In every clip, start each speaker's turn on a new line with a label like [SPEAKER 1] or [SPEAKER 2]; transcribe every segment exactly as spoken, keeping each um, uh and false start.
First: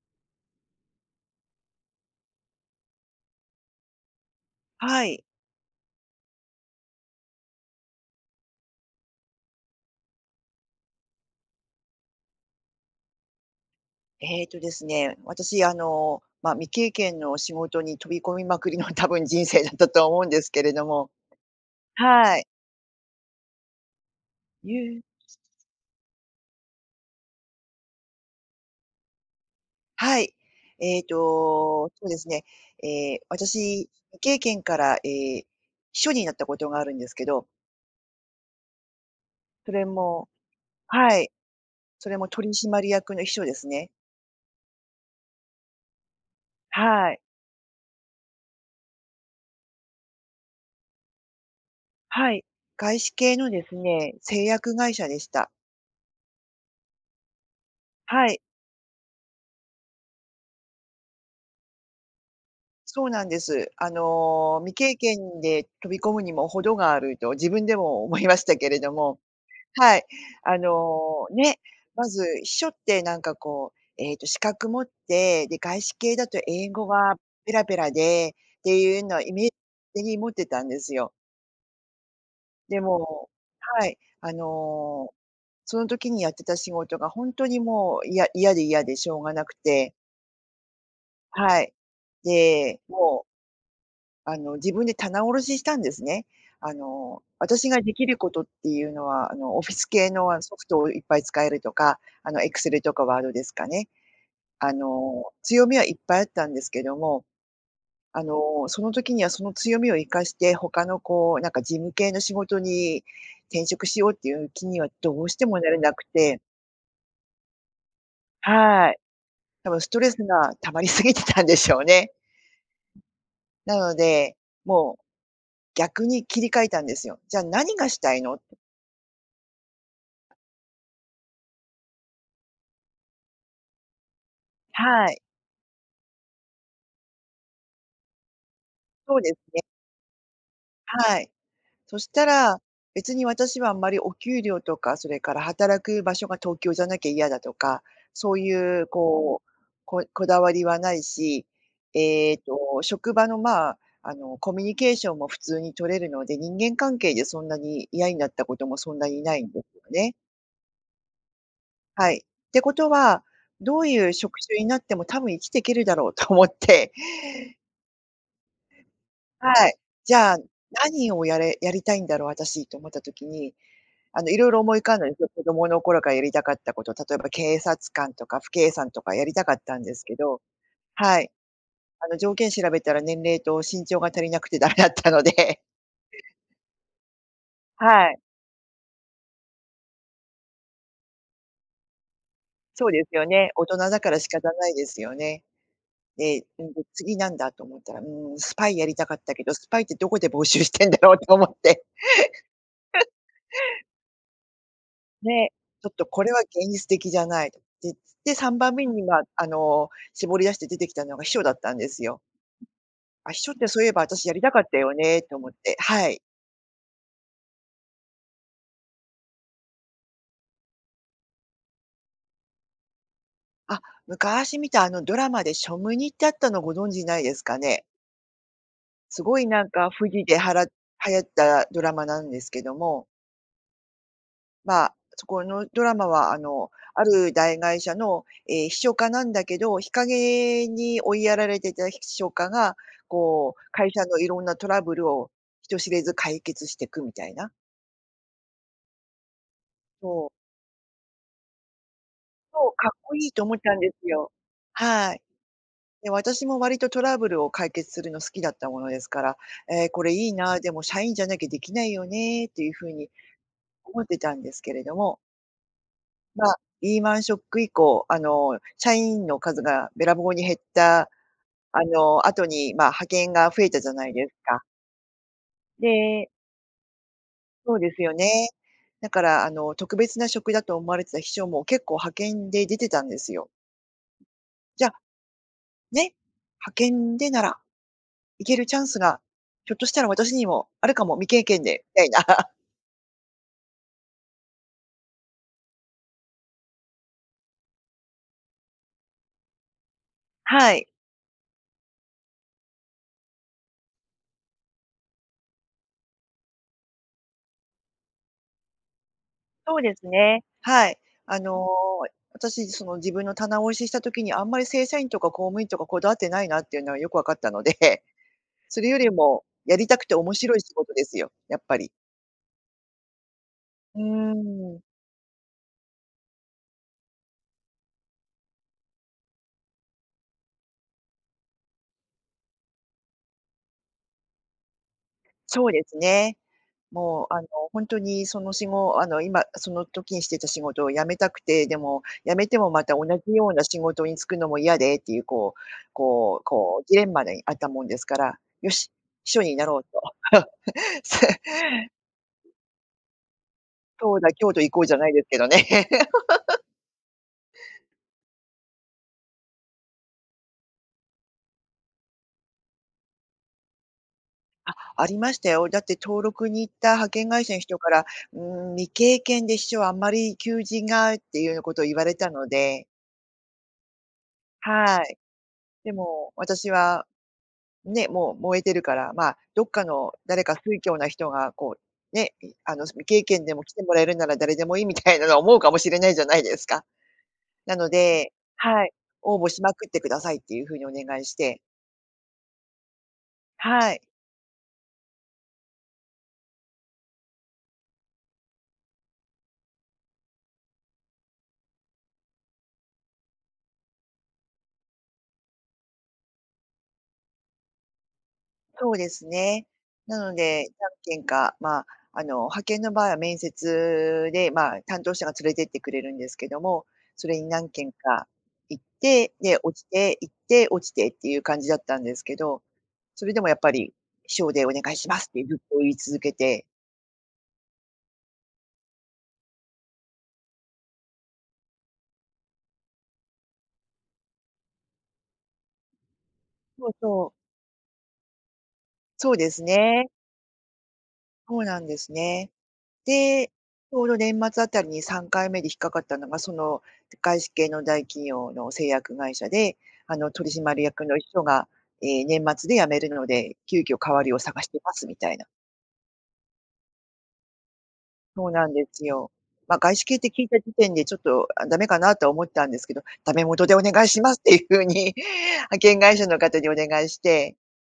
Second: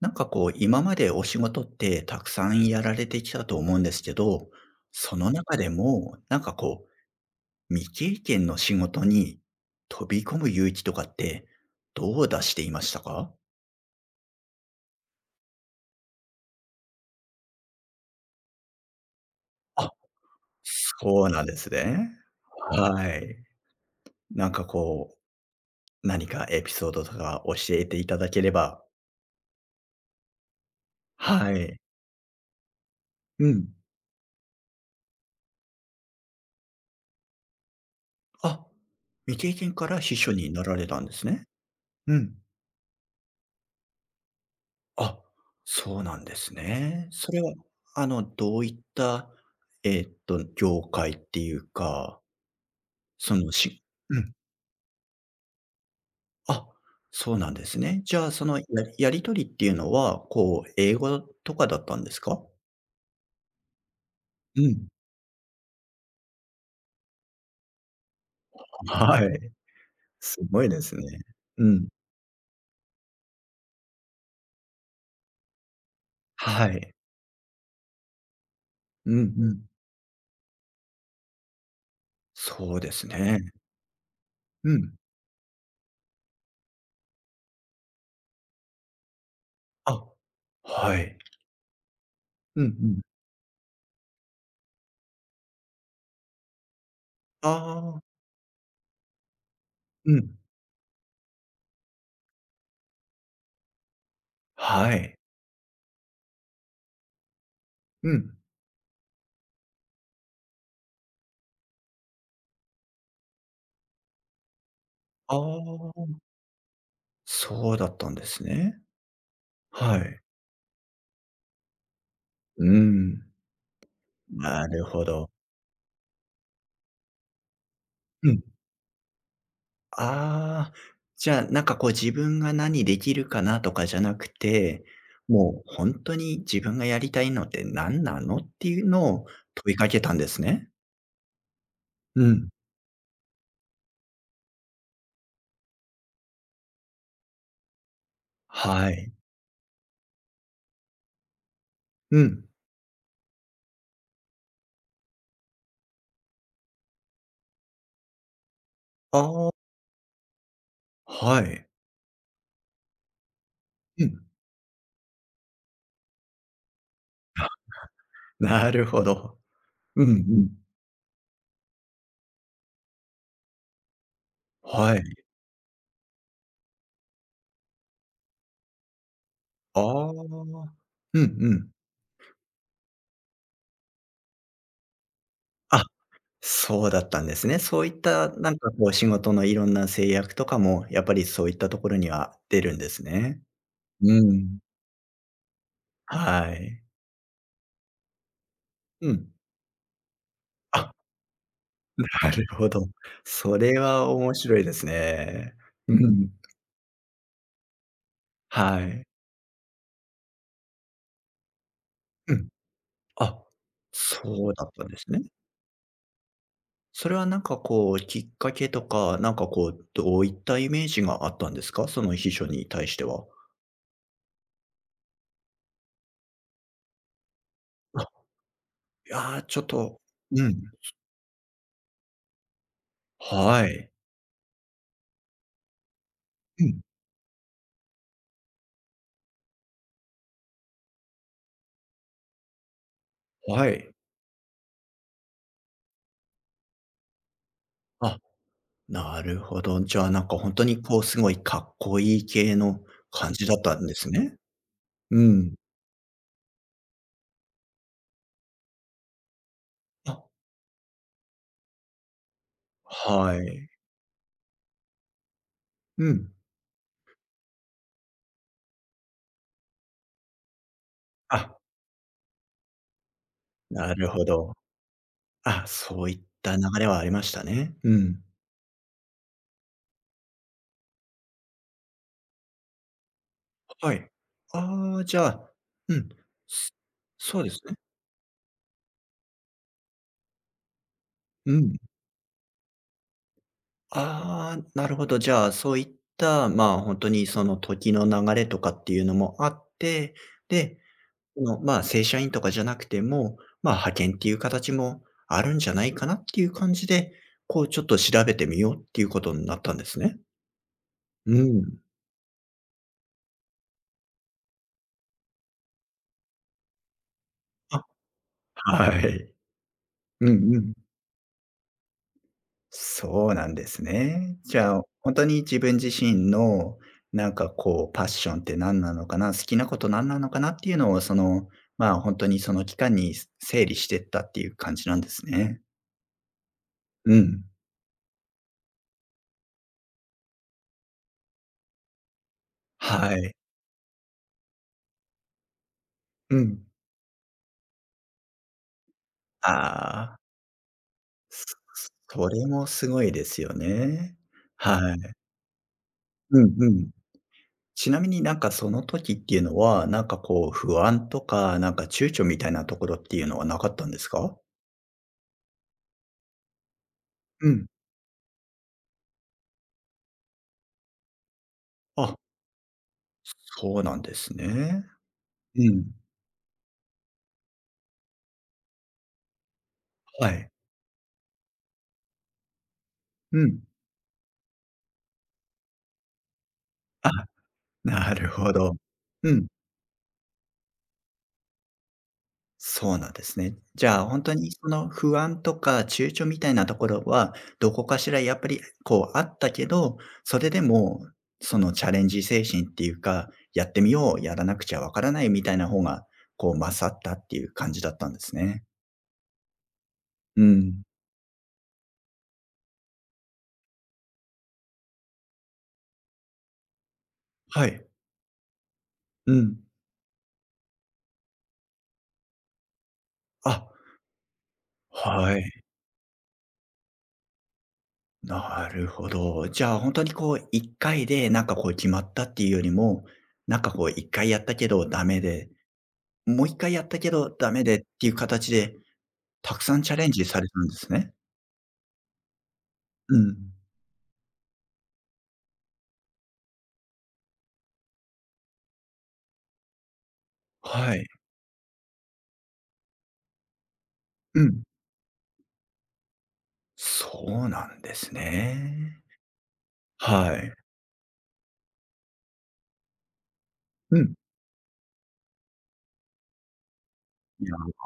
[SPEAKER 1] なんかこう、今までお仕事ってたくさんやられてきたと思うんですけど、
[SPEAKER 2] は
[SPEAKER 1] そ
[SPEAKER 2] い。
[SPEAKER 1] の中でも、なんかこう、未経験の仕事に飛び込む勇気とかって、どう出していましたか？
[SPEAKER 2] えっとですね、私、あの、まあ、未経験の仕事に飛び込みまくりの多分人生だった
[SPEAKER 1] あ、
[SPEAKER 2] と思うんですけれども、
[SPEAKER 1] そうなんですね。
[SPEAKER 2] はい。
[SPEAKER 1] はい。なんか
[SPEAKER 2] ゆう
[SPEAKER 1] こう、何かエピソードとか教えていただければ。
[SPEAKER 2] はい。えっ
[SPEAKER 1] はい。
[SPEAKER 2] と、そうですね、えー
[SPEAKER 1] うん。
[SPEAKER 2] 私、未経験から、えー秘書になったことがあるんですけど、
[SPEAKER 1] あ、未経
[SPEAKER 2] そ
[SPEAKER 1] 験
[SPEAKER 2] れ
[SPEAKER 1] から秘
[SPEAKER 2] も
[SPEAKER 1] 書になられたんで
[SPEAKER 2] は
[SPEAKER 1] す
[SPEAKER 2] い、
[SPEAKER 1] ね。
[SPEAKER 2] そ
[SPEAKER 1] う
[SPEAKER 2] れも
[SPEAKER 1] ん。
[SPEAKER 2] 取締役の秘書ですね。
[SPEAKER 1] あ、そうなんですね。
[SPEAKER 2] はい。
[SPEAKER 1] それは、あの、どういった、えっと、業界っていうか、
[SPEAKER 2] はい。外資
[SPEAKER 1] そ
[SPEAKER 2] 系の
[SPEAKER 1] の、
[SPEAKER 2] です
[SPEAKER 1] し
[SPEAKER 2] ね、
[SPEAKER 1] うん。
[SPEAKER 2] 製薬会社でした。
[SPEAKER 1] あ、そうなんですね。じ
[SPEAKER 2] は
[SPEAKER 1] ゃあ、
[SPEAKER 2] い。
[SPEAKER 1] その、ややり取りっていうのは、こう、英語とかだったんですか？
[SPEAKER 2] そうなんです。あの、
[SPEAKER 1] う
[SPEAKER 2] 未
[SPEAKER 1] ん。
[SPEAKER 2] 経験で飛び込むにも程があると自分でも思いましたけれども、
[SPEAKER 1] はい。
[SPEAKER 2] はい。
[SPEAKER 1] す
[SPEAKER 2] あ
[SPEAKER 1] ごいですね。
[SPEAKER 2] の、ね、
[SPEAKER 1] うん。
[SPEAKER 2] まず秘書ってなんかこう、えっと資格持って、で、外資系だと
[SPEAKER 1] は
[SPEAKER 2] 英語
[SPEAKER 1] い。
[SPEAKER 2] はペラペラでっていう
[SPEAKER 1] う
[SPEAKER 2] の
[SPEAKER 1] ん
[SPEAKER 2] はイメ
[SPEAKER 1] う
[SPEAKER 2] ー
[SPEAKER 1] ん。
[SPEAKER 2] ジに持ってたんですよ。
[SPEAKER 1] そ
[SPEAKER 2] で
[SPEAKER 1] うです
[SPEAKER 2] も、
[SPEAKER 1] ね。
[SPEAKER 2] はい、あ
[SPEAKER 1] うん。
[SPEAKER 2] の、その時にやってた仕事が本当にもう、いや嫌で嫌でしょうがなくて、
[SPEAKER 1] あ、はい。
[SPEAKER 2] はい。
[SPEAKER 1] うんう
[SPEAKER 2] で、
[SPEAKER 1] ん。
[SPEAKER 2] もうあの、自分で棚卸ししたんですね。あの、私がで
[SPEAKER 1] あ
[SPEAKER 2] きる
[SPEAKER 1] あ、
[SPEAKER 2] ことっていうのは、あの、オフィス系
[SPEAKER 1] う
[SPEAKER 2] の、
[SPEAKER 1] ん。
[SPEAKER 2] あの、ソフトをいっぱい使えるとか、あの、Excel とか Word ですかね。あ
[SPEAKER 1] はい。
[SPEAKER 2] の、強みはいっぱいあったんですけども、
[SPEAKER 1] う
[SPEAKER 2] あ
[SPEAKER 1] ん。
[SPEAKER 2] の、その時にはその強みを生かして、他のこう、なんか事務系の仕事に転職しようっていう気にはどうし
[SPEAKER 1] あ
[SPEAKER 2] てもなれなく
[SPEAKER 1] あ、
[SPEAKER 2] て。
[SPEAKER 1] そうだったんですね。
[SPEAKER 2] はい。多分スト
[SPEAKER 1] は
[SPEAKER 2] レス
[SPEAKER 1] い。
[SPEAKER 2] が溜まりすぎてたんでしょうね。
[SPEAKER 1] うーん。
[SPEAKER 2] なので、
[SPEAKER 1] なる
[SPEAKER 2] もう
[SPEAKER 1] ほど。
[SPEAKER 2] 逆に切り替えたんですよ。じゃあ何がしたい
[SPEAKER 1] う
[SPEAKER 2] の。
[SPEAKER 1] ん。ああ、じゃあ、なんかこう自分が何できるかなとかじゃなくて、
[SPEAKER 2] はい。
[SPEAKER 1] もう本当に自分がやりたいのって何なのっていうの
[SPEAKER 2] そう
[SPEAKER 1] を
[SPEAKER 2] ですね、
[SPEAKER 1] 問いかけたんですね。
[SPEAKER 2] はい。そし
[SPEAKER 1] う
[SPEAKER 2] た
[SPEAKER 1] ん。
[SPEAKER 2] ら、別に私はあんまりお給料とか、それから働く場所が東京じゃなきゃ嫌だとか、そういう
[SPEAKER 1] はい。
[SPEAKER 2] こう、ここだわりはないし、
[SPEAKER 1] う
[SPEAKER 2] えっ
[SPEAKER 1] ん。
[SPEAKER 2] と、職場の、まあ、あの、コミュニケーションも普通に取れるので、人間関係でそんなに嫌になったこともそんなにない
[SPEAKER 1] あ
[SPEAKER 2] ん
[SPEAKER 1] あ、
[SPEAKER 2] ですよね。
[SPEAKER 1] はい。
[SPEAKER 2] はい。ってことは、どう
[SPEAKER 1] う
[SPEAKER 2] いう
[SPEAKER 1] ん。
[SPEAKER 2] 職種になっても多分生きていけるだろうと思って。
[SPEAKER 1] あ、なるほど。
[SPEAKER 2] はい。
[SPEAKER 1] うんう
[SPEAKER 2] じゃあ、
[SPEAKER 1] ん。
[SPEAKER 2] 何をやれやりたいんだろう、私と思った時に、あの、いろいろ思い浮か
[SPEAKER 1] は
[SPEAKER 2] ん
[SPEAKER 1] い。
[SPEAKER 2] だんですよ。子供の頃からやりたかったこと、例えば警察官とか父警さんとかやりたかった
[SPEAKER 1] あ
[SPEAKER 2] んですけど、
[SPEAKER 1] あ。う
[SPEAKER 2] は
[SPEAKER 1] んう
[SPEAKER 2] い。
[SPEAKER 1] ん。
[SPEAKER 2] あの、条件調べたら年齢と身長が足りなくてダメだったので、
[SPEAKER 1] あ、そうだったんですね。そういっ
[SPEAKER 2] はい。
[SPEAKER 1] た、なんかこう仕事のいろんな制約とかも、やっぱりそういったところには出るん
[SPEAKER 2] そ
[SPEAKER 1] で
[SPEAKER 2] うで
[SPEAKER 1] す
[SPEAKER 2] すよ
[SPEAKER 1] ね。
[SPEAKER 2] ね。大人だか
[SPEAKER 1] う
[SPEAKER 2] ら仕方
[SPEAKER 1] ん。
[SPEAKER 2] ないですよね。
[SPEAKER 1] は
[SPEAKER 2] で、うん、
[SPEAKER 1] い。
[SPEAKER 2] 次なんだと思ったら、うん、スパイやりた
[SPEAKER 1] う
[SPEAKER 2] かっ
[SPEAKER 1] ん。
[SPEAKER 2] たけど、スパイってどこで募集してん
[SPEAKER 1] あ、
[SPEAKER 2] だろうと思って。
[SPEAKER 1] なるほど。それは面白いです
[SPEAKER 2] で、
[SPEAKER 1] ね。
[SPEAKER 2] ちょっ
[SPEAKER 1] うん。
[SPEAKER 2] とこ
[SPEAKER 1] ん。
[SPEAKER 2] れは現実的じゃないと。で、で、3番
[SPEAKER 1] は
[SPEAKER 2] 目に、
[SPEAKER 1] い。
[SPEAKER 2] ま、あの、絞り出して出てきたのが秘書だったんですよ。
[SPEAKER 1] うん。
[SPEAKER 2] あ、秘
[SPEAKER 1] あ、
[SPEAKER 2] 書ってそういえば私やり
[SPEAKER 1] そ
[SPEAKER 2] た
[SPEAKER 1] う
[SPEAKER 2] かっ
[SPEAKER 1] だっ
[SPEAKER 2] た
[SPEAKER 1] たん
[SPEAKER 2] よ
[SPEAKER 1] ですね。
[SPEAKER 2] ねと思って、はい。
[SPEAKER 1] それはなんかこう、きっかけとか、なんかこう、どういったイメージがあったんですか？その秘書に対しては。
[SPEAKER 2] あ、昔見たあのドラマでショムニってあったのご存知ないですかね？
[SPEAKER 1] あ、い
[SPEAKER 2] すご
[SPEAKER 1] やー、
[SPEAKER 2] い
[SPEAKER 1] ちょ
[SPEAKER 2] な
[SPEAKER 1] っ
[SPEAKER 2] んか
[SPEAKER 1] と。
[SPEAKER 2] 富士で
[SPEAKER 1] う
[SPEAKER 2] は
[SPEAKER 1] ん。
[SPEAKER 2] ら流行ったドラマなんですけども、
[SPEAKER 1] はい。
[SPEAKER 2] まあ、そこのドラマは、あ
[SPEAKER 1] う
[SPEAKER 2] の、
[SPEAKER 1] ん、
[SPEAKER 2] ある大会社の、えー秘書家なんだけど、日陰に追いやられていた秘書家が、こう、
[SPEAKER 1] はい。
[SPEAKER 2] 会社のいろんなトラブルを人知れず解決していくみたいな。
[SPEAKER 1] あ、なるほど。じゃあ、な
[SPEAKER 2] そ
[SPEAKER 1] んか
[SPEAKER 2] う。
[SPEAKER 1] 本当にこうすごいかっこいい系
[SPEAKER 2] そう、
[SPEAKER 1] の
[SPEAKER 2] かっこいい
[SPEAKER 1] 感
[SPEAKER 2] と
[SPEAKER 1] じ
[SPEAKER 2] 思
[SPEAKER 1] だっ
[SPEAKER 2] った
[SPEAKER 1] た
[SPEAKER 2] ん
[SPEAKER 1] ん
[SPEAKER 2] で
[SPEAKER 1] で
[SPEAKER 2] す
[SPEAKER 1] す
[SPEAKER 2] よ。
[SPEAKER 1] ね。
[SPEAKER 2] はい。
[SPEAKER 1] うん。
[SPEAKER 2] で、私も割とトラブルを解決するの好きだったものですから、えーこれ
[SPEAKER 1] あ、
[SPEAKER 2] いいな、でも社員じゃなきゃできないよねっていうふうに
[SPEAKER 1] はい。
[SPEAKER 2] 思ってたんですけれども、
[SPEAKER 1] うん。
[SPEAKER 2] まあ、リーマンショック以降、あの、社員の数がべらぼうに減った、
[SPEAKER 1] あ、
[SPEAKER 2] あの、後に、まあ、派遣が増えたじゃ
[SPEAKER 1] な
[SPEAKER 2] な
[SPEAKER 1] る
[SPEAKER 2] い
[SPEAKER 1] ほ
[SPEAKER 2] です
[SPEAKER 1] ど。
[SPEAKER 2] か。
[SPEAKER 1] あ、そういっ
[SPEAKER 2] で、
[SPEAKER 1] た流れはありましたね。
[SPEAKER 2] そうで
[SPEAKER 1] う
[SPEAKER 2] すよ
[SPEAKER 1] ん。
[SPEAKER 2] ね。だから、あの、特別な職だと思われてた秘書も結構派遣で出てたんですよ。
[SPEAKER 1] はい。
[SPEAKER 2] じゃ、あ
[SPEAKER 1] ああ、じゃあ。うん。
[SPEAKER 2] ね、
[SPEAKER 1] そ
[SPEAKER 2] 派遣で
[SPEAKER 1] そ
[SPEAKER 2] な
[SPEAKER 1] うで
[SPEAKER 2] ら、
[SPEAKER 1] すね。
[SPEAKER 2] 行けるチャンスが、ひょっとしたら私にもあるかも、未経
[SPEAKER 1] う
[SPEAKER 2] 験
[SPEAKER 1] ん。
[SPEAKER 2] でみたいな。
[SPEAKER 1] ああ、なるほど。じゃあ、そういった、まあ、本当にその時の流れとかっていうのもあって、
[SPEAKER 2] は
[SPEAKER 1] で、
[SPEAKER 2] い。
[SPEAKER 1] の、まあ、正社員とかじゃなくても、まあ、派遣っていう形もあるんじゃないかなっていう感じで、こうちょっと調べてみようっていうことになったん
[SPEAKER 2] そう
[SPEAKER 1] で
[SPEAKER 2] で
[SPEAKER 1] す
[SPEAKER 2] す
[SPEAKER 1] ね。
[SPEAKER 2] ね。はい。あ
[SPEAKER 1] う
[SPEAKER 2] の、
[SPEAKER 1] ん。
[SPEAKER 2] 私、その、自分の棚卸しした時にあんまり正社員とか公務員とかこだわってないなっていうのはよく分かったので、
[SPEAKER 1] あ、
[SPEAKER 2] それ
[SPEAKER 1] は
[SPEAKER 2] より
[SPEAKER 1] い。
[SPEAKER 2] もやりたくて
[SPEAKER 1] うん
[SPEAKER 2] 面白い
[SPEAKER 1] うん。
[SPEAKER 2] 仕事ですよ、やっぱり。
[SPEAKER 1] そうなんです
[SPEAKER 2] う
[SPEAKER 1] ね。じ
[SPEAKER 2] ー
[SPEAKER 1] ゃあ、
[SPEAKER 2] ん。
[SPEAKER 1] 本当に自分自身の、なんかこう、パッションって何なのかな、好きなこと何なのかなっていうのを、その、まあ、本当にその期間に整理してったっていう感じなんですね。
[SPEAKER 2] そうですね。
[SPEAKER 1] う
[SPEAKER 2] もう、あ
[SPEAKER 1] ん。
[SPEAKER 2] の、本当にその仕事あの、今その時にしてた仕事を辞めたくて、でも辞めてもまた同
[SPEAKER 1] は
[SPEAKER 2] じ
[SPEAKER 1] い。
[SPEAKER 2] ような仕事に就くのも嫌でっていう、こう
[SPEAKER 1] う
[SPEAKER 2] こう
[SPEAKER 1] ん。
[SPEAKER 2] こうジレンマにあったもんですから、よし、秘書になろうと。
[SPEAKER 1] ああ。それもすごいですよ
[SPEAKER 2] そ
[SPEAKER 1] ね。
[SPEAKER 2] うだ、京都行こう
[SPEAKER 1] は
[SPEAKER 2] じゃない
[SPEAKER 1] い。
[SPEAKER 2] ですけどね。
[SPEAKER 1] うんうん。ちなみになんかその時っていうのは、なんかこう不安とか、なんか躊躇みたいなところっていうのはなかったんですか？
[SPEAKER 2] ありましたよ。だって登録に行った派遣会
[SPEAKER 1] う
[SPEAKER 2] 社の
[SPEAKER 1] ん。
[SPEAKER 2] 人から、うーん、未経験で秘書あんまり求人がっていうようなことを言われ
[SPEAKER 1] あ、
[SPEAKER 2] たので、
[SPEAKER 1] そうなんですね。
[SPEAKER 2] はい。
[SPEAKER 1] うん。
[SPEAKER 2] でも私はね、もう燃えてるから、まあ、どっかの
[SPEAKER 1] は
[SPEAKER 2] 誰
[SPEAKER 1] い。
[SPEAKER 2] か酔狂な人がこう、ね、あの、未経
[SPEAKER 1] う
[SPEAKER 2] 験で
[SPEAKER 1] ん。
[SPEAKER 2] も来てもらえるなら誰でもいいみたいなのは思うかもしれないじゃないですか。
[SPEAKER 1] あ、
[SPEAKER 2] なの
[SPEAKER 1] なる
[SPEAKER 2] で、
[SPEAKER 1] ほど。
[SPEAKER 2] はい、
[SPEAKER 1] う
[SPEAKER 2] 応募
[SPEAKER 1] ん。
[SPEAKER 2] しまくってくださいっていうふうにお願いして、
[SPEAKER 1] そうなんですね。じ
[SPEAKER 2] はい。
[SPEAKER 1] ゃあ、本当にその不安とか躊躇みたいなところは、どこかしらやっぱりこうあったけど、それでもそのチャレンジ精神っていうか、やってみよう、やらなくちゃわからないみたいな方が、こう勝ったっていう感じだったんですね。
[SPEAKER 2] そうですね。なの
[SPEAKER 1] う
[SPEAKER 2] で、
[SPEAKER 1] ん。
[SPEAKER 2] 何件か、まあ、あの、派遣の場合は面接で、まあ、担当者が連れてってくれるんですけども、それに
[SPEAKER 1] は
[SPEAKER 2] 何
[SPEAKER 1] い。
[SPEAKER 2] 件か行って、
[SPEAKER 1] う
[SPEAKER 2] で、
[SPEAKER 1] ん。
[SPEAKER 2] 落ちて、行って、落ちてっていう感じだったんですけど、それでもやっ
[SPEAKER 1] あ、
[SPEAKER 2] ぱり、「秘書でお願いします」っ
[SPEAKER 1] は
[SPEAKER 2] てずっ
[SPEAKER 1] い。
[SPEAKER 2] と言い続けて。
[SPEAKER 1] なるほど。じゃあ、本当にこういっかいでなんかこう決まったっていうよりも、なんかこういっかいやったけどダメで、もういっかいや
[SPEAKER 2] そ
[SPEAKER 1] っ
[SPEAKER 2] う
[SPEAKER 1] たけど
[SPEAKER 2] そう。
[SPEAKER 1] ダメでっていう形で
[SPEAKER 2] そうで
[SPEAKER 1] た
[SPEAKER 2] す
[SPEAKER 1] くさんチャレ
[SPEAKER 2] ね。
[SPEAKER 1] ンジされたんですね。
[SPEAKER 2] そうなんですね。
[SPEAKER 1] う
[SPEAKER 2] で、ち
[SPEAKER 1] ん。
[SPEAKER 2] ょうど年末あたりにさんかいめで引っかかったのが、その外資系の大企業の製薬会社で、あの、取締
[SPEAKER 1] は
[SPEAKER 2] 役
[SPEAKER 1] い。
[SPEAKER 2] の人が、えー年末で辞めるので、急遽代わりを
[SPEAKER 1] う
[SPEAKER 2] 探
[SPEAKER 1] ん。
[SPEAKER 2] してますみたいな。
[SPEAKER 1] そうなんです
[SPEAKER 2] そうなんで
[SPEAKER 1] ね。
[SPEAKER 2] すよ。まあ、外資系って
[SPEAKER 1] は
[SPEAKER 2] 聞い
[SPEAKER 1] い。
[SPEAKER 2] た時点でちょっと、あ、ダメかなとは思ったんですけど、ダメ元でお
[SPEAKER 1] う
[SPEAKER 2] 願い
[SPEAKER 1] ん。
[SPEAKER 2] しますっていうふうに 派遣会 社の方にお願いし
[SPEAKER 1] い
[SPEAKER 2] て、
[SPEAKER 1] や、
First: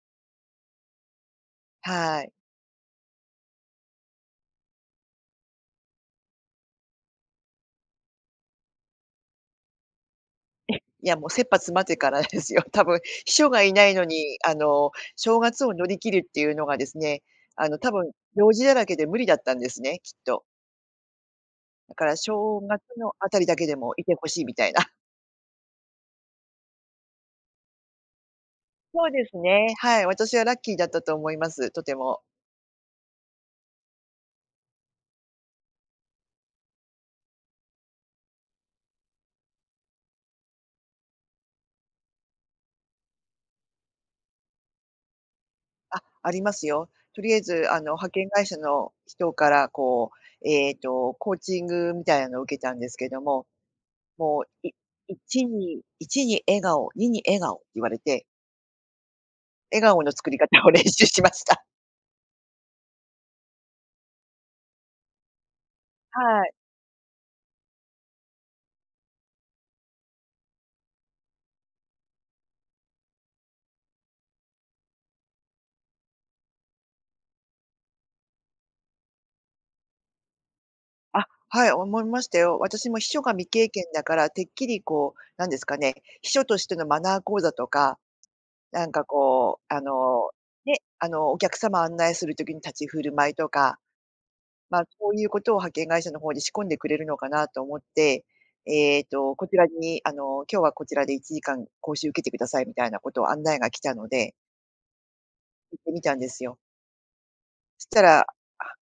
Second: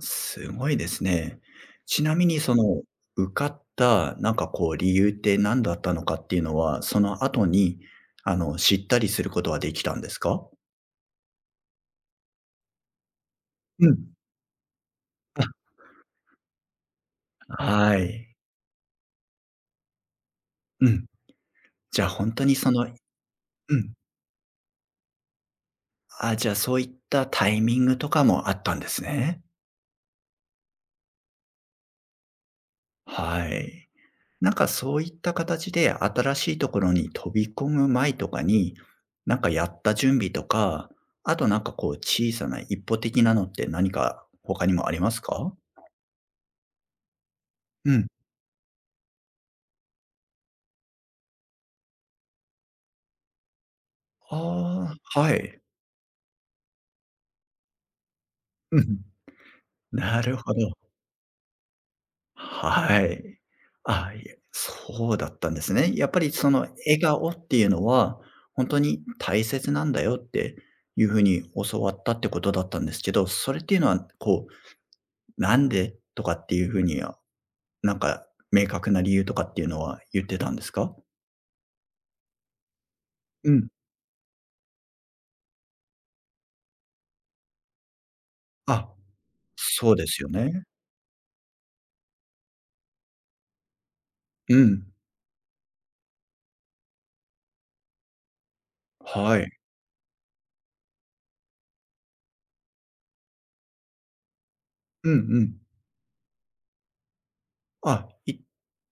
[SPEAKER 1] すごいですね。ちな
[SPEAKER 2] は
[SPEAKER 1] み
[SPEAKER 2] い。
[SPEAKER 1] にその、受かった、なんかこう理由って何だったのかっていうのは、その後に、あの、知ったりすることはできたんですか？
[SPEAKER 2] いや、もう切羽詰まってからですよ。多分秘書がいな
[SPEAKER 1] う
[SPEAKER 2] いの
[SPEAKER 1] ん。
[SPEAKER 2] に、あの、正月を乗り切るっていうのがですね、
[SPEAKER 1] あ、
[SPEAKER 2] あの、多
[SPEAKER 1] は
[SPEAKER 2] 分
[SPEAKER 1] い。
[SPEAKER 2] 用事だらけで無理だったんですね、きっと。
[SPEAKER 1] うん。
[SPEAKER 2] だ
[SPEAKER 1] じ
[SPEAKER 2] か
[SPEAKER 1] ゃあ
[SPEAKER 2] ら
[SPEAKER 1] 本当に
[SPEAKER 2] 正
[SPEAKER 1] そ
[SPEAKER 2] 月
[SPEAKER 1] の。
[SPEAKER 2] の
[SPEAKER 1] う
[SPEAKER 2] あたりだけでも
[SPEAKER 1] ん。
[SPEAKER 2] いてほしいみたいな。
[SPEAKER 1] あ、じゃあそういったタイミングとかもあったんです
[SPEAKER 2] そうです
[SPEAKER 1] ね。
[SPEAKER 2] ね、はい、私はラッキーだったと思います、とても。
[SPEAKER 1] はい。なんかそういった形で新しいところに飛び込む前とかに、なんかやった準備とか、あとなんかこう小さな一歩的なのって何か他にもありますか？
[SPEAKER 2] あ、ありますよ。とりあえず、あの、
[SPEAKER 1] うん。
[SPEAKER 2] 派遣会社の人からこう、えっと、コーチングみたいなのを受けたんですけども、もう、い
[SPEAKER 1] ああ、は
[SPEAKER 2] いち
[SPEAKER 1] い。
[SPEAKER 2] にいちに笑顔、にに笑顔って言われて
[SPEAKER 1] うん。
[SPEAKER 2] 笑顔の
[SPEAKER 1] な
[SPEAKER 2] 作り
[SPEAKER 1] る
[SPEAKER 2] 方
[SPEAKER 1] ほ
[SPEAKER 2] を
[SPEAKER 1] ど。
[SPEAKER 2] 練習しました。
[SPEAKER 1] はい。あ、いえ、そうだったんですね。やっぱり
[SPEAKER 2] は
[SPEAKER 1] そ
[SPEAKER 2] い。
[SPEAKER 1] の笑顔っていうのは、本当に大切なんだよっていう風に教わったってことだったんですけど、それっていうのはこう、なんでとかっていう風になんか、明確な理由とかっていうのは言ってたんですか？
[SPEAKER 2] あ、はい、思いましたよ。私も秘書が未
[SPEAKER 1] う
[SPEAKER 2] 経
[SPEAKER 1] ん。
[SPEAKER 2] 験だから、てっきりこう、なんですかね、秘書としてのマナー講座とか、なん
[SPEAKER 1] あ、
[SPEAKER 2] かこう、あ
[SPEAKER 1] そうですよ
[SPEAKER 2] の、
[SPEAKER 1] ね。
[SPEAKER 2] ね、あの、お客様案内する時に立ち振る舞いとか、
[SPEAKER 1] う
[SPEAKER 2] まあ、
[SPEAKER 1] ん。
[SPEAKER 2] そういうことを派遣会社の方で仕込んでくれるのかなと思って、えっと、
[SPEAKER 1] は
[SPEAKER 2] こ
[SPEAKER 1] い。
[SPEAKER 2] ちらに、あの、今日はこちらでいちじかん講習受けてくださいみたいなことを案内が来たので、
[SPEAKER 1] うんうん。
[SPEAKER 2] 行ってみたんですよ。した
[SPEAKER 1] あ、
[SPEAKER 2] ら、あ、
[SPEAKER 1] い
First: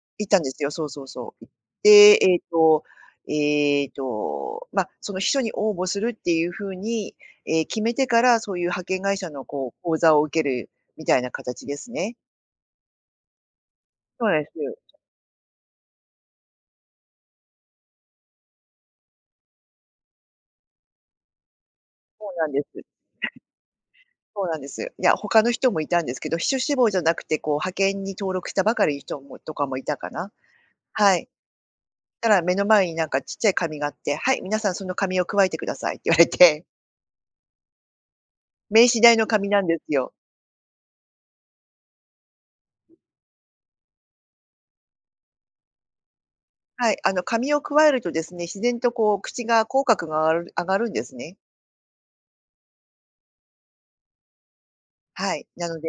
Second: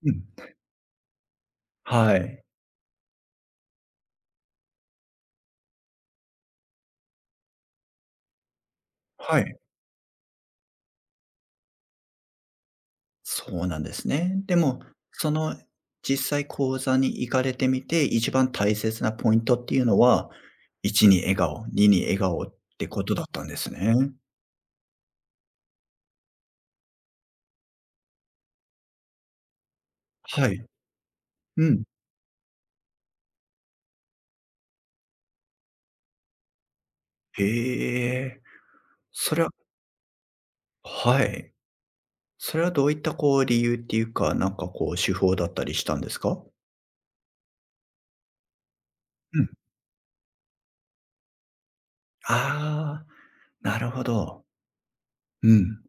[SPEAKER 1] うん。
[SPEAKER 2] 行ったんですよ。そうそうそう。行っ
[SPEAKER 1] は
[SPEAKER 2] て、えっ
[SPEAKER 1] い。
[SPEAKER 2] と、えっと、ま、その秘書に応募するっていう風に、ええ、決めてから、そういう派遣会社
[SPEAKER 1] は
[SPEAKER 2] の
[SPEAKER 1] い。
[SPEAKER 2] こう、講座を受けるみたいな形ですね。
[SPEAKER 1] そうなんです
[SPEAKER 2] そうなん
[SPEAKER 1] ね。
[SPEAKER 2] で
[SPEAKER 1] でも、
[SPEAKER 2] す。
[SPEAKER 1] その実際講座に行かれてみて、一番大切なポイントっていうのは、いちに笑顔、にに笑
[SPEAKER 2] そう
[SPEAKER 1] 顔
[SPEAKER 2] なん
[SPEAKER 1] っ
[SPEAKER 2] です。
[SPEAKER 1] てことだったんですね。
[SPEAKER 2] そうなんです。いや、他の人もいたんですけど、秘書志望じゃなくて、こう派遣に登録したばかりの人もとかもいたかな。
[SPEAKER 1] はい。
[SPEAKER 2] はい。
[SPEAKER 1] うん。
[SPEAKER 2] たら目の前になんかちっちゃい紙があって、「はい、皆さんその紙をくわえてください」って言われて、
[SPEAKER 1] へえ。
[SPEAKER 2] 名刺代の
[SPEAKER 1] それ
[SPEAKER 2] 紙
[SPEAKER 1] は。
[SPEAKER 2] なんですよ。
[SPEAKER 1] はい。それはどういったこう理由っていうか、なんかこう手法だったりしたんですか？
[SPEAKER 2] はい、あの、噛みを加えるとですね、自然とこう
[SPEAKER 1] う
[SPEAKER 2] 口
[SPEAKER 1] ん。
[SPEAKER 2] が口角が上がる上がるんですね。
[SPEAKER 1] ああ、なるほど。
[SPEAKER 2] はい。
[SPEAKER 1] う
[SPEAKER 2] なの
[SPEAKER 1] ん。
[SPEAKER 2] で、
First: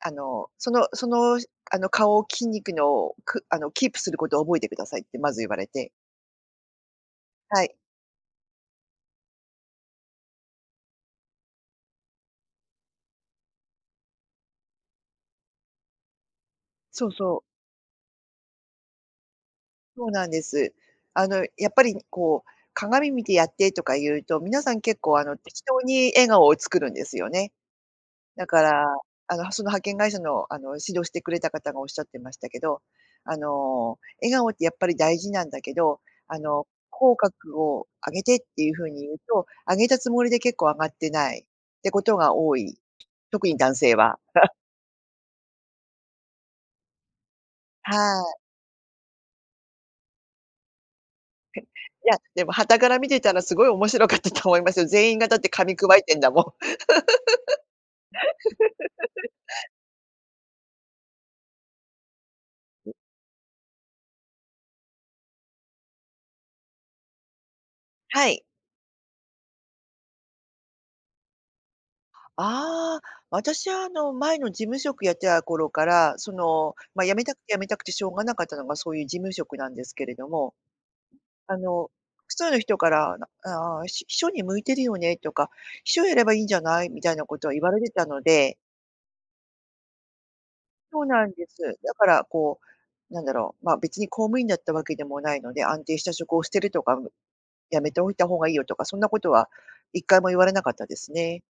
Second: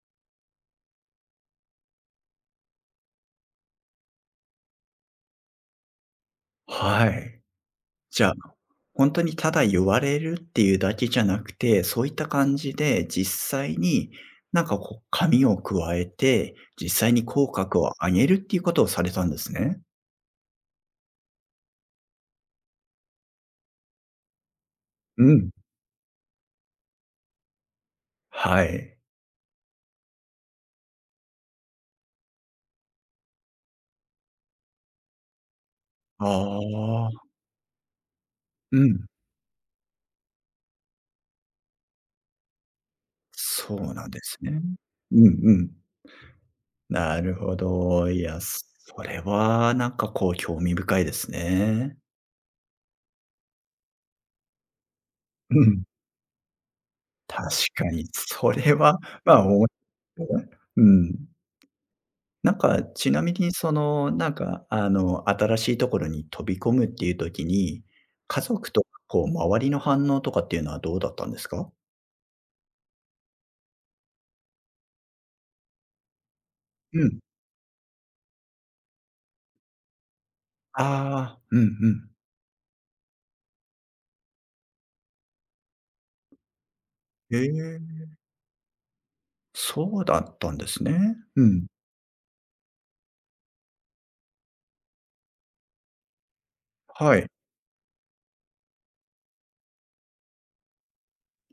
[SPEAKER 2] あの、そのその、あの、顔を筋肉の、くあの、キープすることを覚えてくださいってまず言われて。
[SPEAKER 1] はい。
[SPEAKER 2] はい。
[SPEAKER 1] じゃあ、本当にただ言われるっていうだけじゃなくて、そういった感じで実際になんかこう紙を加えて、実
[SPEAKER 2] そう
[SPEAKER 1] 際に
[SPEAKER 2] そう。
[SPEAKER 1] 口角を上げるっていうことをされたんですね。
[SPEAKER 2] そうなんです。あの、やっぱりこう、鏡見てやってとか言うと、皆さん結構あ
[SPEAKER 1] う
[SPEAKER 2] の、
[SPEAKER 1] ん。
[SPEAKER 2] 適当に笑顔を作るんですよね。だか
[SPEAKER 1] は
[SPEAKER 2] ら、
[SPEAKER 1] い。
[SPEAKER 2] あの、その派遣会社の、あの、指導してくれた方がおっしゃってましたけど、あの、笑顔ってやっぱり大事なんだけど、
[SPEAKER 1] あ
[SPEAKER 2] あの、口角
[SPEAKER 1] あ。
[SPEAKER 2] を上げてっていう
[SPEAKER 1] う
[SPEAKER 2] 風に
[SPEAKER 1] ん。
[SPEAKER 2] 言うと、上げたつもりで結構上がってないってことが多い。特に男
[SPEAKER 1] そう
[SPEAKER 2] 性
[SPEAKER 1] なん
[SPEAKER 2] は。
[SPEAKER 1] ですね。うんうん。なるほ
[SPEAKER 2] は
[SPEAKER 1] ど。いや、
[SPEAKER 2] い。
[SPEAKER 1] それはなんかこう興味深いですね。
[SPEAKER 2] いや、でも傍から見てたらすごい面白かったと思いますよ。全員がだって
[SPEAKER 1] う
[SPEAKER 2] 噛み
[SPEAKER 1] ん、
[SPEAKER 2] 砕いてんだもん。
[SPEAKER 1] 確かにそれは、まあ、おも うん。なんかちなみにその、なんかあの、新しいところに飛び込むっていう時に、
[SPEAKER 2] は
[SPEAKER 1] 家
[SPEAKER 2] い。
[SPEAKER 1] 族とこう周りの反応とかっていうのはどうだったんですか？
[SPEAKER 2] ああ、私はあの前の事務職やってた頃から、その、まあ、
[SPEAKER 1] う
[SPEAKER 2] 辞
[SPEAKER 1] ん。
[SPEAKER 2] めたくて辞めたくてしょうがなかったのがそういう事務職なんですけれども、
[SPEAKER 1] ああ、う
[SPEAKER 2] あ
[SPEAKER 1] んう
[SPEAKER 2] の、
[SPEAKER 1] ん。
[SPEAKER 2] 複数の人から、ああ、ひ秘書に向いてるよねとか、秘書やればいいんじゃないみたいな
[SPEAKER 1] へ
[SPEAKER 2] ことは言わ
[SPEAKER 1] え、
[SPEAKER 2] れてたので、
[SPEAKER 1] そうだったんです
[SPEAKER 2] そう
[SPEAKER 1] ね。
[SPEAKER 2] なん
[SPEAKER 1] う
[SPEAKER 2] です。
[SPEAKER 1] ん。
[SPEAKER 2] だからこう、なんだろう、ま、別に公務員だったわけでもないので、安定した職を捨てるとか、
[SPEAKER 1] はい。
[SPEAKER 2] 辞めておいた方がいいよとか、そんなことは一回も言われなかったですね。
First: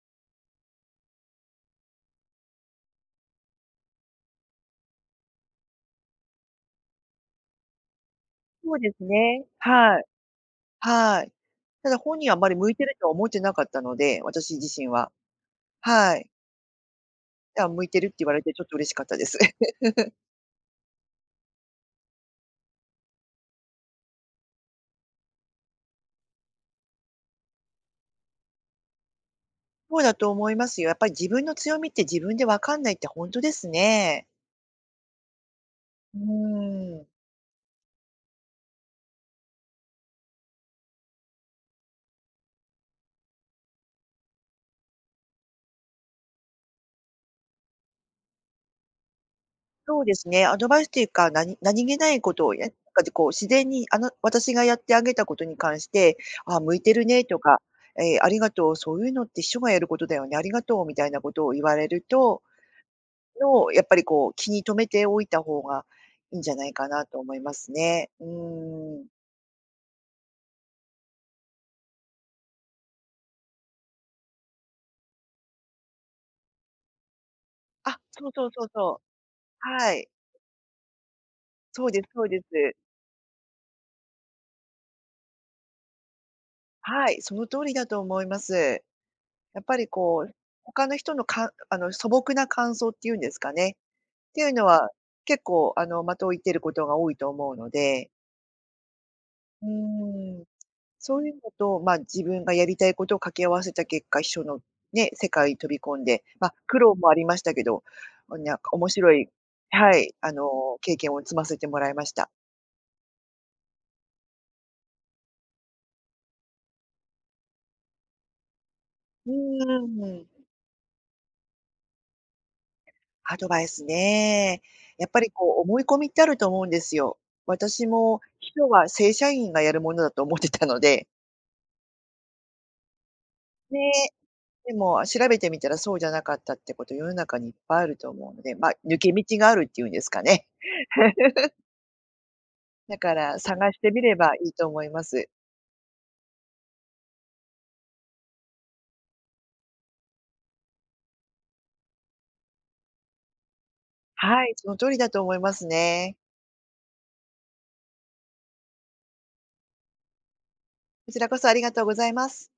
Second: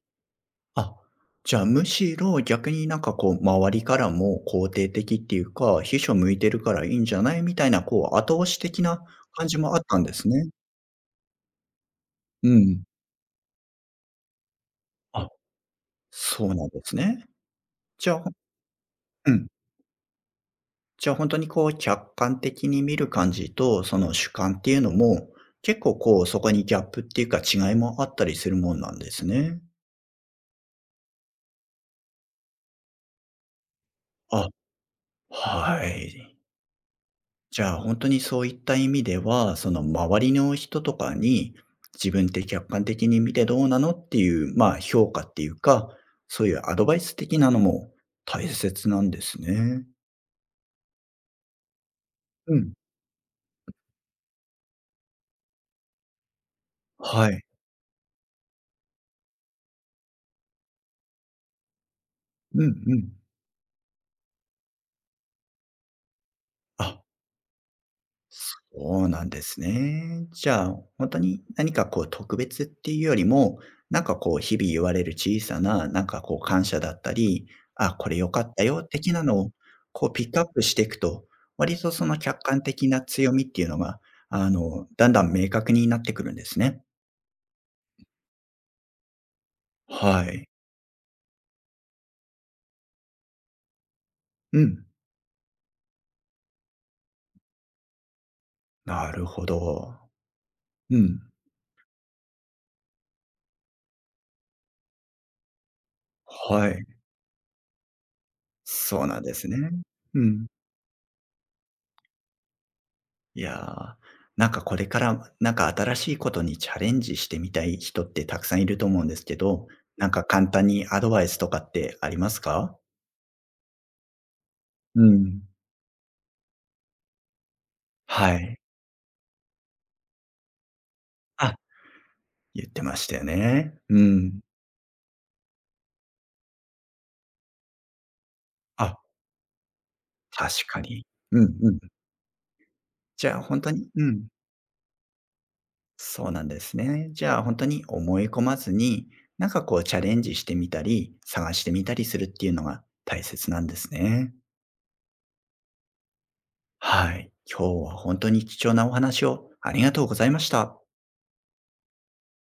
[SPEAKER 1] あ、じゃあ、むしろ逆になんかこう、周りからも肯定的っていうか、秘書向いてるからいいんじゃないみたいな、こう、後押し
[SPEAKER 2] そう
[SPEAKER 1] 的
[SPEAKER 2] で
[SPEAKER 1] な
[SPEAKER 2] すね、
[SPEAKER 1] 感じもあっ
[SPEAKER 2] は
[SPEAKER 1] たん
[SPEAKER 2] い。
[SPEAKER 1] ですね。
[SPEAKER 2] はい。ただ本人はあま
[SPEAKER 1] う
[SPEAKER 2] り向い
[SPEAKER 1] ん。
[SPEAKER 2] てるとは思ってなかったので、私自身は。
[SPEAKER 1] あ、
[SPEAKER 2] はい。
[SPEAKER 1] そうなんですね。
[SPEAKER 2] だから向いてる
[SPEAKER 1] じ
[SPEAKER 2] っ
[SPEAKER 1] ゃ
[SPEAKER 2] て
[SPEAKER 1] あ。
[SPEAKER 2] 言われてちょっと嬉しかったで
[SPEAKER 1] う
[SPEAKER 2] す。
[SPEAKER 1] ん。じゃあ、本当にこう、客観的に見る感じと、その主観っていうのも、結構こう、そこにギャップっていうか違いもあったりするもんなんですね。
[SPEAKER 2] そうだと思いますよ。やっぱり自分の強みって自分でわかんないって本当ですね。
[SPEAKER 1] あ、は
[SPEAKER 2] う
[SPEAKER 1] い。
[SPEAKER 2] ーん。
[SPEAKER 1] じゃあ、本当にそういった意味では、その周りの人とかに、自分って客観的に見てどうなのっていう、まあ、評価っていうか、そういうアドバイス的なのも大切なんですね。
[SPEAKER 2] そうですね、アドバイスというか、何何気ないことを
[SPEAKER 1] う
[SPEAKER 2] やなん
[SPEAKER 1] ん。
[SPEAKER 2] かでこう自然にあの私がやってあげたことに関して、「あ、向いてるね」
[SPEAKER 1] は
[SPEAKER 2] と
[SPEAKER 1] い。
[SPEAKER 2] か、えーありがとう、そういうのって秘書がやることだよね、ありがとう」みたいなことを言われると
[SPEAKER 1] うんうん。
[SPEAKER 2] の、やっぱりこう気に留めておいた方がいいんじゃないか
[SPEAKER 1] あ、
[SPEAKER 2] なと思いますね。う
[SPEAKER 1] そ
[SPEAKER 2] ーん。
[SPEAKER 1] うなんですね。じゃあ、本当に何かこう特別っていうよりも、なんかこう日々言われる小さな、なんかこう感謝だったり、あ、
[SPEAKER 2] あ、
[SPEAKER 1] これ
[SPEAKER 2] そ
[SPEAKER 1] 良
[SPEAKER 2] う
[SPEAKER 1] か
[SPEAKER 2] そう
[SPEAKER 1] った
[SPEAKER 2] そう
[SPEAKER 1] よ
[SPEAKER 2] そう。
[SPEAKER 1] 的なのを、
[SPEAKER 2] は
[SPEAKER 1] こ
[SPEAKER 2] い。
[SPEAKER 1] うピックアップしていくと、割
[SPEAKER 2] そう
[SPEAKER 1] と
[SPEAKER 2] で
[SPEAKER 1] そ
[SPEAKER 2] す
[SPEAKER 1] の
[SPEAKER 2] そうで
[SPEAKER 1] 客
[SPEAKER 2] す。
[SPEAKER 1] 観的な強みっていうのが、あの、だんだん明確になってくるんですね。
[SPEAKER 2] はい、その通りだと思います。やっぱり
[SPEAKER 1] は
[SPEAKER 2] こう、
[SPEAKER 1] い。
[SPEAKER 2] 他の人のかあの、素朴な感想っていうんですかね。っていう
[SPEAKER 1] う
[SPEAKER 2] の
[SPEAKER 1] ん。
[SPEAKER 2] は、結構あの、的を射てることが多いと思うので。
[SPEAKER 1] なるほ
[SPEAKER 2] う
[SPEAKER 1] ど。
[SPEAKER 2] ーん。
[SPEAKER 1] う
[SPEAKER 2] そ
[SPEAKER 1] ん。
[SPEAKER 2] ういうのと、まあ、自分がやりたいことを掛け合わせた結果、秘書のね、世界に飛び込んで、まあ、
[SPEAKER 1] は
[SPEAKER 2] 苦
[SPEAKER 1] い。
[SPEAKER 2] 労もありましたけど、おにか面
[SPEAKER 1] そう
[SPEAKER 2] 白
[SPEAKER 1] なん
[SPEAKER 2] い
[SPEAKER 1] ですね。
[SPEAKER 2] はい、
[SPEAKER 1] う
[SPEAKER 2] あ
[SPEAKER 1] ん。
[SPEAKER 2] の、経験を積ませてもらいました。
[SPEAKER 1] いやー、なんかこれから、なんか新しいことにチャレンジしてみたい人ってたくさんいると思うんです
[SPEAKER 2] う
[SPEAKER 1] けど、
[SPEAKER 2] ー
[SPEAKER 1] なんか
[SPEAKER 2] ん。
[SPEAKER 1] 簡単にアドバイスとかってありますか？
[SPEAKER 2] アドバイスね。
[SPEAKER 1] う
[SPEAKER 2] やっぱり
[SPEAKER 1] ん。
[SPEAKER 2] こう思い込みってあると思うんですよ。私も
[SPEAKER 1] は
[SPEAKER 2] 秘
[SPEAKER 1] い。
[SPEAKER 2] 書は正社員がやるものだと思ってたので、
[SPEAKER 1] あ、言ってましたよね。
[SPEAKER 2] ね、
[SPEAKER 1] うん。
[SPEAKER 2] でも調べてみたらそうじゃなかったってこと、世の中にいっぱいあると思うので、まあ、
[SPEAKER 1] あ、
[SPEAKER 2] 抜け道があるっていうんですかね。
[SPEAKER 1] 確かに。うんうん。
[SPEAKER 2] だか
[SPEAKER 1] じゃ
[SPEAKER 2] ら
[SPEAKER 1] あ本当
[SPEAKER 2] 探し
[SPEAKER 1] に
[SPEAKER 2] てみ
[SPEAKER 1] う
[SPEAKER 2] れ
[SPEAKER 1] ん、
[SPEAKER 2] ばいいと思います。
[SPEAKER 1] そうなんですね。じゃあ本当に思い込まずに、なんかこうチャレンジしてみたり、探してみたりするっていうのが大切なんですね。
[SPEAKER 2] はい、その通りだと思いますね。
[SPEAKER 1] はい。今日は本当に貴重なお話をありがとうございました。
[SPEAKER 2] こちらこそありがとうございます。